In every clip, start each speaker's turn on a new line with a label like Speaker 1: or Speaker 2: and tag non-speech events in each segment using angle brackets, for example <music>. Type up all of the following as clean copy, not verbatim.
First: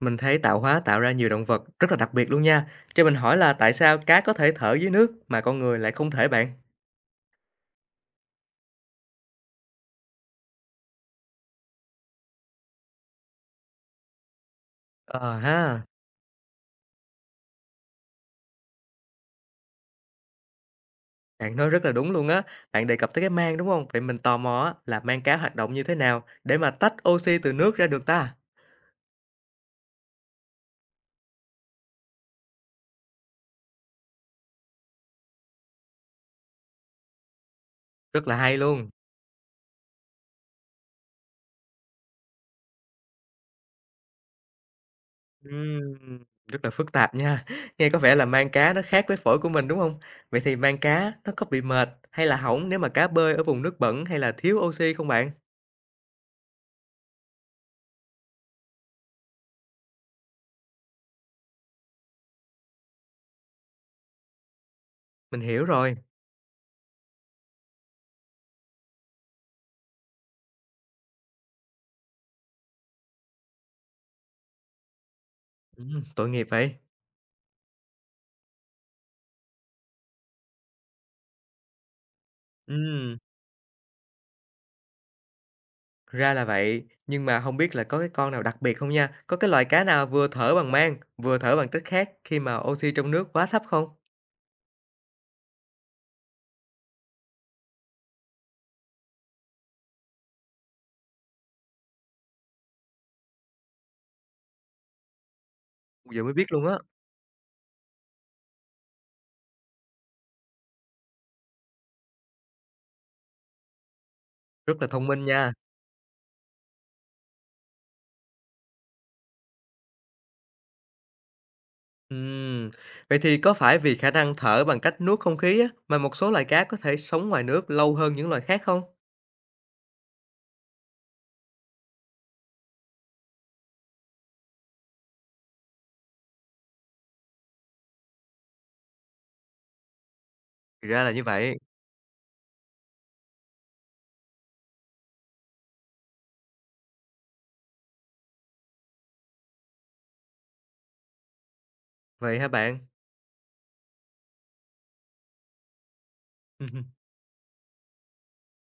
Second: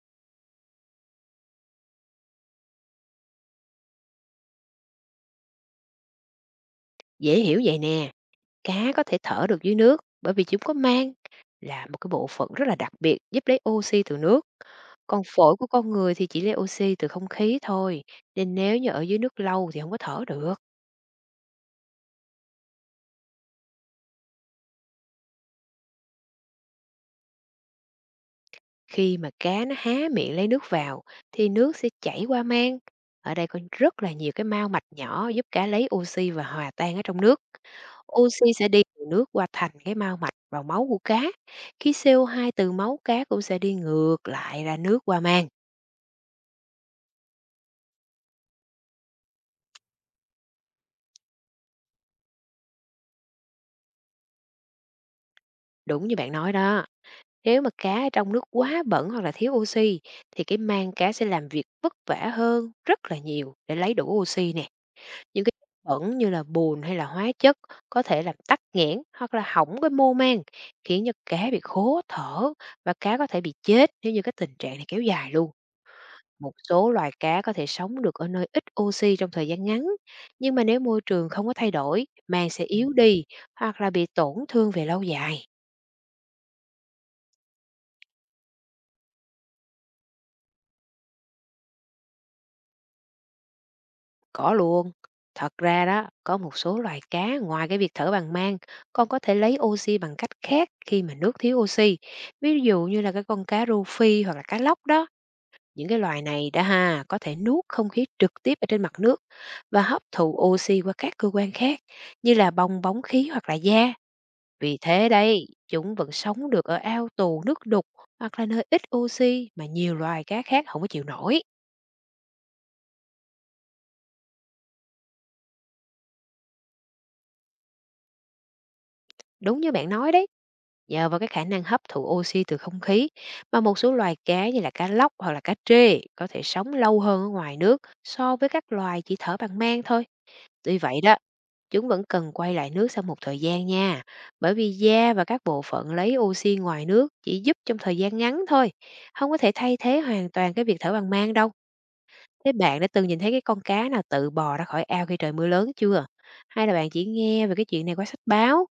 Speaker 1: Mình thấy tạo hóa tạo ra nhiều động vật rất là đặc biệt luôn nha. Cho mình hỏi là tại sao cá có thể thở dưới nước mà con người lại không thể bạn?
Speaker 2: Dễ hiểu vậy nè, cá có thể thở được dưới nước bởi vì chúng có mang là một cái bộ phận rất là đặc biệt giúp lấy oxy từ nước. Còn
Speaker 1: Ờ
Speaker 2: phổi của
Speaker 1: ha,
Speaker 2: con người thì chỉ lấy oxy từ không khí thôi, nên nếu như ở dưới nước lâu thì không có thở được.
Speaker 1: bạn nói rất là đúng luôn á. Bạn đề cập tới cái mang đúng không? Vậy mình tò mò á, là mang cá hoạt động như thế nào để mà tách oxy từ nước ra được ta?
Speaker 2: Khi mà cá nó há miệng lấy nước vào thì nước sẽ chảy qua mang. Ở đây có rất là nhiều cái mao mạch nhỏ giúp cá lấy oxy và hòa tan ở trong nước.
Speaker 1: Rất là
Speaker 2: Oxy
Speaker 1: hay
Speaker 2: sẽ đi
Speaker 1: luôn.
Speaker 2: từ nước qua thành cái mao mạch vào máu của cá. Khi CO2 từ máu cá cũng sẽ đi ngược lại ra nước qua mang.
Speaker 1: Ừm, rất là phức tạp nha. Nghe có vẻ là mang cá nó khác với phổi của mình đúng không? Vậy thì mang cá nó có bị mệt hay là hỏng nếu mà cá bơi ở vùng nước bẩn hay là thiếu oxy không bạn?
Speaker 2: Đúng như bạn nói đó. Nếu mà cá ở trong nước quá bẩn hoặc là thiếu oxy thì cái mang cá sẽ làm việc vất vả hơn rất là nhiều để lấy đủ oxy nè.
Speaker 1: Mình
Speaker 2: Những cái
Speaker 1: hiểu
Speaker 2: chất
Speaker 1: rồi.
Speaker 2: bẩn như là bùn hay là hóa chất có thể làm tắc nghẽn hoặc là hỏng cái mô mang, khiến cho cá bị khó thở và cá có thể bị chết nếu như cái tình trạng này kéo dài luôn.
Speaker 1: Tội nghiệp
Speaker 2: Một
Speaker 1: vậy.
Speaker 2: số loài cá có thể sống được ở nơi ít oxy trong thời gian ngắn, nhưng mà nếu môi trường không có thay đổi, mang sẽ yếu
Speaker 1: Ừm.
Speaker 2: đi hoặc là bị tổn thương về lâu dài.
Speaker 1: Ra là vậy, nhưng mà không biết là có cái con nào đặc biệt không nha? Có cái loại cá nào vừa thở bằng mang, vừa thở bằng cách khác khi mà oxy trong nước quá thấp không?
Speaker 2: Có luôn. Thật ra đó, có một số loài cá ngoài cái việc thở bằng mang, con có thể lấy oxy bằng cách khác khi mà nước thiếu oxy. Ví dụ như là cái con cá rô phi hoặc là cá lóc đó. Những cái loài
Speaker 1: Giờ mới biết
Speaker 2: này đã
Speaker 1: luôn á,
Speaker 2: ha, có thể nuốt không khí trực tiếp ở trên mặt nước và hấp thụ oxy qua các cơ quan khác như là bong bóng khí hoặc là da.
Speaker 1: rất
Speaker 2: Vì
Speaker 1: là thông
Speaker 2: thế
Speaker 1: minh
Speaker 2: đây,
Speaker 1: nha.
Speaker 2: chúng vẫn sống được ở ao tù, nước đục hoặc là nơi ít oxy mà nhiều loài cá khác không có chịu nổi.
Speaker 1: Ừm, vậy thì có phải vì khả năng thở bằng cách nuốt không khí á, mà một số loài cá có thể sống ngoài nước lâu hơn những loài khác không?
Speaker 2: Đúng như bạn nói đấy, nhờ vào cái khả năng hấp thụ oxy từ không khí mà một số loài cá như là cá lóc hoặc là cá trê có thể sống lâu hơn ở ngoài nước so với các loài chỉ thở bằng mang thôi. Tuy
Speaker 1: Thì
Speaker 2: vậy
Speaker 1: ra là
Speaker 2: đó,
Speaker 1: như vậy.
Speaker 2: chúng vẫn cần quay lại nước sau một thời gian nha, bởi vì da và các bộ phận lấy oxy ngoài nước chỉ giúp trong thời gian ngắn thôi, không có thể thay thế hoàn toàn cái việc thở bằng mang đâu.
Speaker 1: Vậy hả
Speaker 2: Thế
Speaker 1: bạn?
Speaker 2: bạn đã từng nhìn thấy cái con cá nào tự bò ra khỏi ao khi trời mưa lớn chưa? Hay là bạn chỉ
Speaker 1: <laughs>
Speaker 2: nghe về cái chuyện này qua sách báo?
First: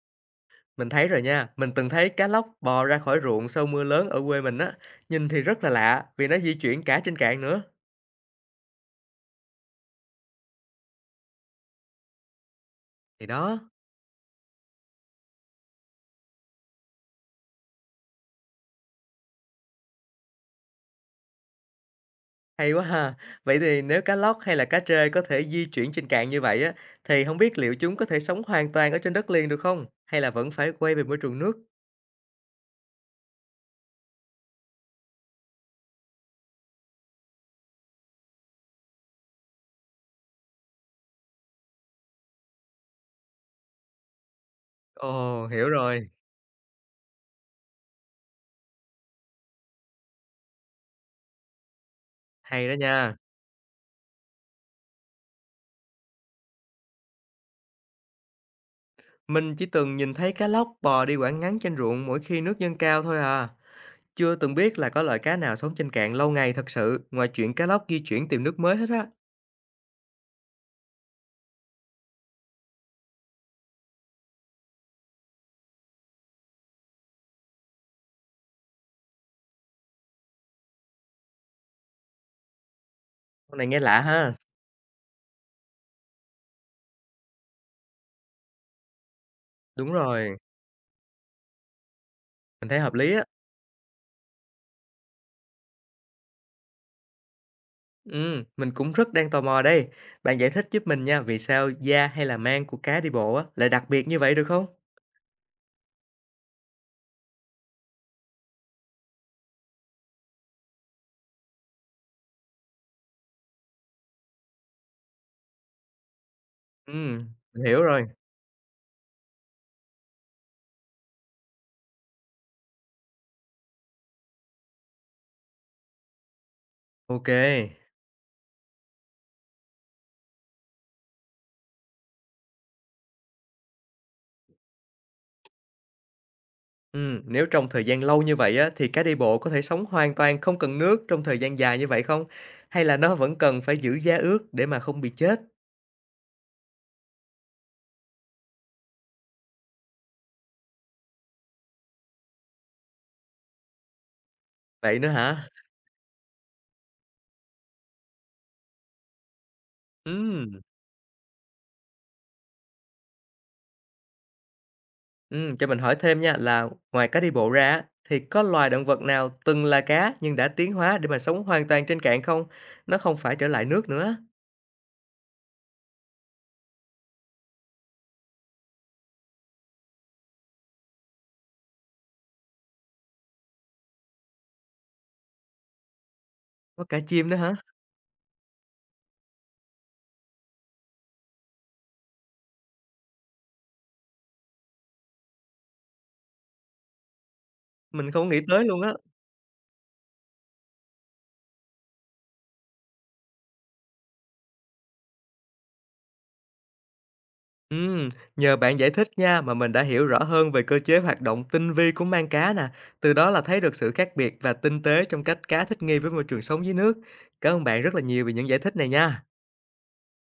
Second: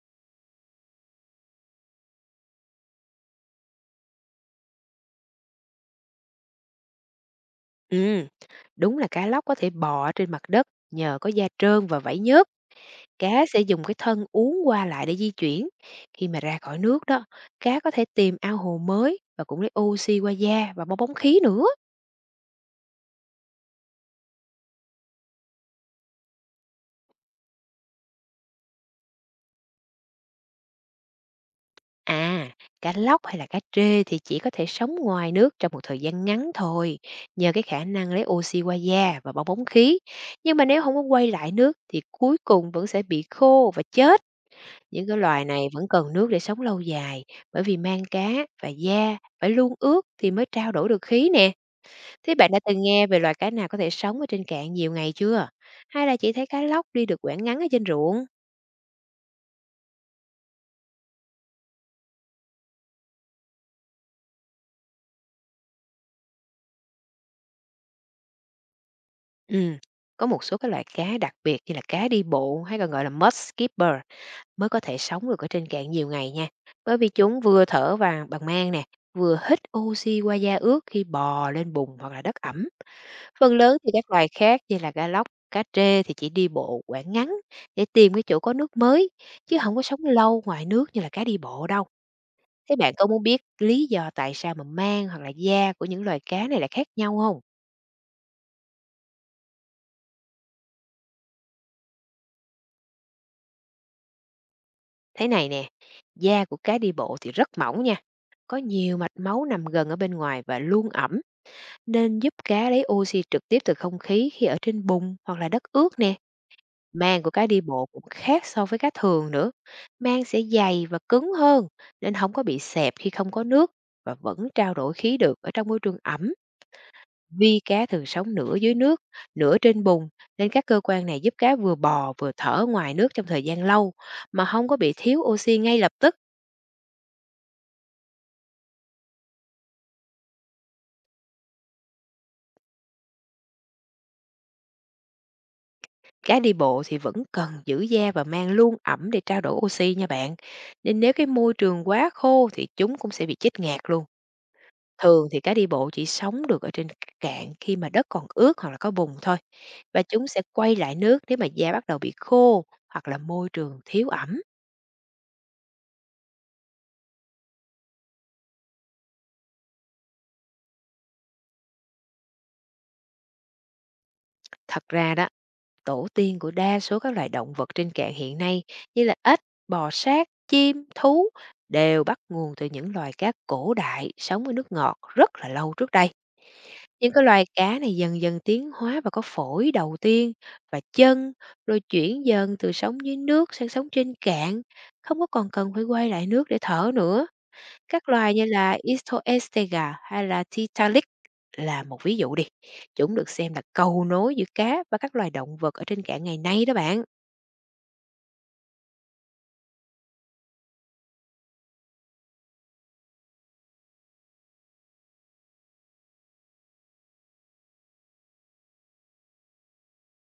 Speaker 1: Mình thấy rồi nha, mình từng thấy cá lóc bò ra khỏi ruộng sau mưa lớn ở quê mình á, nhìn thì rất là lạ vì nó di chuyển cả trên cạn nữa.
Speaker 2: Ừ, đúng là cá lóc có thể bò trên mặt đất nhờ có da trơn và vảy nhớt.
Speaker 1: Thì
Speaker 2: Cá
Speaker 1: đó.
Speaker 2: sẽ dùng cái thân uốn qua lại để di chuyển. Khi mà ra khỏi nước đó, cá có thể tìm ao hồ mới và cũng lấy oxy qua da và bong bóng khí nữa.
Speaker 1: Hay quá ha! Vậy thì nếu cá lóc hay là cá trê có thể di chuyển trên cạn như vậy á, thì không biết liệu chúng có thể sống hoàn toàn ở trên đất liền được không? Hay là vẫn phải quay về môi trường nước?
Speaker 2: À, cá lóc hay là cá trê thì chỉ có thể sống ngoài nước trong một thời gian ngắn thôi, nhờ cái khả năng lấy oxy qua da và bong bóng khí. Nhưng mà nếu không có quay lại nước thì cuối cùng vẫn sẽ bị khô và chết. Những cái loài
Speaker 1: Ồ,
Speaker 2: này
Speaker 1: hiểu
Speaker 2: vẫn cần
Speaker 1: rồi,
Speaker 2: nước để sống lâu dài, bởi vì mang cá và da phải luôn ướt thì mới trao đổi được khí nè. Thế bạn đã
Speaker 1: hay đó
Speaker 2: từng nghe
Speaker 1: nha.
Speaker 2: về loài cá nào có thể sống ở trên cạn nhiều ngày chưa? Hay là chỉ thấy cá lóc đi được quãng ngắn ở trên ruộng?
Speaker 1: Mình chỉ từng nhìn thấy cá lóc bò đi quãng ngắn trên ruộng mỗi khi nước dâng cao thôi à. Chưa từng biết là có loài cá nào sống trên cạn lâu ngày thật sự, ngoài chuyện cá lóc di chuyển tìm nước mới hết á.
Speaker 2: Ừ, có một số cái loại cá đặc biệt như là cá đi bộ hay còn gọi là mudskipper mới có thể sống được ở trên cạn nhiều ngày nha. Bởi vì chúng vừa thở vào bằng mang nè, vừa hít oxy qua da ướt khi bò lên bùn hoặc là đất ẩm. Phần
Speaker 1: Con này
Speaker 2: lớn
Speaker 1: nghe
Speaker 2: thì
Speaker 1: lạ
Speaker 2: các loài
Speaker 1: ha.
Speaker 2: khác như là cá lóc, cá trê thì chỉ đi bộ quãng ngắn để tìm cái chỗ có nước mới, chứ không có
Speaker 1: Đúng
Speaker 2: sống
Speaker 1: rồi,
Speaker 2: lâu ngoài nước như là cá đi bộ đâu.
Speaker 1: mình
Speaker 2: Thế
Speaker 1: thấy hợp
Speaker 2: bạn có
Speaker 1: lý
Speaker 2: muốn
Speaker 1: á.
Speaker 2: biết lý do tại sao mà mang hoặc là da của những loài cá này là khác nhau không?
Speaker 1: Mình cũng rất đang tò mò đây. Bạn giải thích giúp mình nha, vì sao da hay là mang của cá đi bộ á lại đặc biệt như vậy được không?
Speaker 2: Thế này nè, da của cá đi bộ thì rất mỏng nha, có nhiều mạch máu nằm gần ở bên ngoài và luôn ẩm, nên giúp cá lấy oxy trực tiếp từ không khí khi ở trên bùn hoặc là đất ướt nè.
Speaker 1: Ừm,
Speaker 2: Mang của cá đi
Speaker 1: mình hiểu
Speaker 2: bộ cũng
Speaker 1: rồi.
Speaker 2: khác so với cá thường nữa. Mang sẽ dày và cứng hơn nên không có bị xẹp khi không có nước và vẫn trao đổi khí được ở trong môi trường ẩm.
Speaker 1: Ok.
Speaker 2: Vì cá thường sống nửa dưới nước, nửa trên bùn nên các cơ quan này giúp cá vừa bò vừa thở ngoài nước trong thời gian lâu mà không có bị thiếu oxy ngay lập tức.
Speaker 1: Nếu trong thời gian lâu như vậy á thì cá đi bộ có thể sống hoàn toàn không cần nước trong thời gian dài như vậy không? Hay là nó vẫn cần phải giữ da ướt để mà không bị chết?
Speaker 2: Gái đi bộ thì vẫn cần giữ da và mang luôn ẩm để trao đổi oxy nha bạn. Nên nếu cái môi trường quá khô thì chúng cũng sẽ bị chết ngạt luôn.
Speaker 1: Vậy nữa
Speaker 2: Thường thì
Speaker 1: hả?
Speaker 2: cá đi bộ chỉ sống được ở trên cạn khi mà đất còn ướt hoặc là có bùn thôi. Và chúng sẽ
Speaker 1: Ừm,
Speaker 2: quay lại nước nếu mà da bắt đầu bị khô hoặc là môi trường thiếu ẩm.
Speaker 1: ừm, cho mình hỏi thêm nha là ngoài cá đi bộ ra á, thì có loài động vật nào từng là cá nhưng đã tiến hóa để mà sống hoàn toàn trên cạn không? Nó không phải trở lại nước nữa.
Speaker 2: Thật ra đó, tổ tiên của đa số các loài động vật trên cạn hiện nay như là ếch, bò sát, chim, thú đều bắt nguồn từ những loài cá cổ đại sống ở nước ngọt rất là lâu trước đây.
Speaker 1: Có cả
Speaker 2: Những cái
Speaker 1: chim nữa
Speaker 2: loài
Speaker 1: hả?
Speaker 2: cá này dần dần tiến hóa và có phổi đầu tiên và chân, rồi chuyển dần từ sống dưới nước sang sống trên cạn, không có còn cần phải quay lại nước để thở nữa. Các
Speaker 1: Mình không
Speaker 2: loài
Speaker 1: nghĩ
Speaker 2: như
Speaker 1: tới
Speaker 2: là
Speaker 1: luôn á.
Speaker 2: Ichthyostega hay là Tiktaalik là một ví dụ đi. Chúng được xem là cầu nối giữa cá và các loài động vật ở trên cạn ngày nay đó bạn.
Speaker 1: Ừm, nhờ bạn giải thích nha mà mình đã hiểu rõ hơn về cơ chế hoạt động tinh vi của mang cá nè. Từ đó là thấy được sự khác biệt và tinh tế trong cách cá thích nghi với môi trường sống dưới nước. Cảm ơn bạn rất là nhiều vì những giải thích này nha.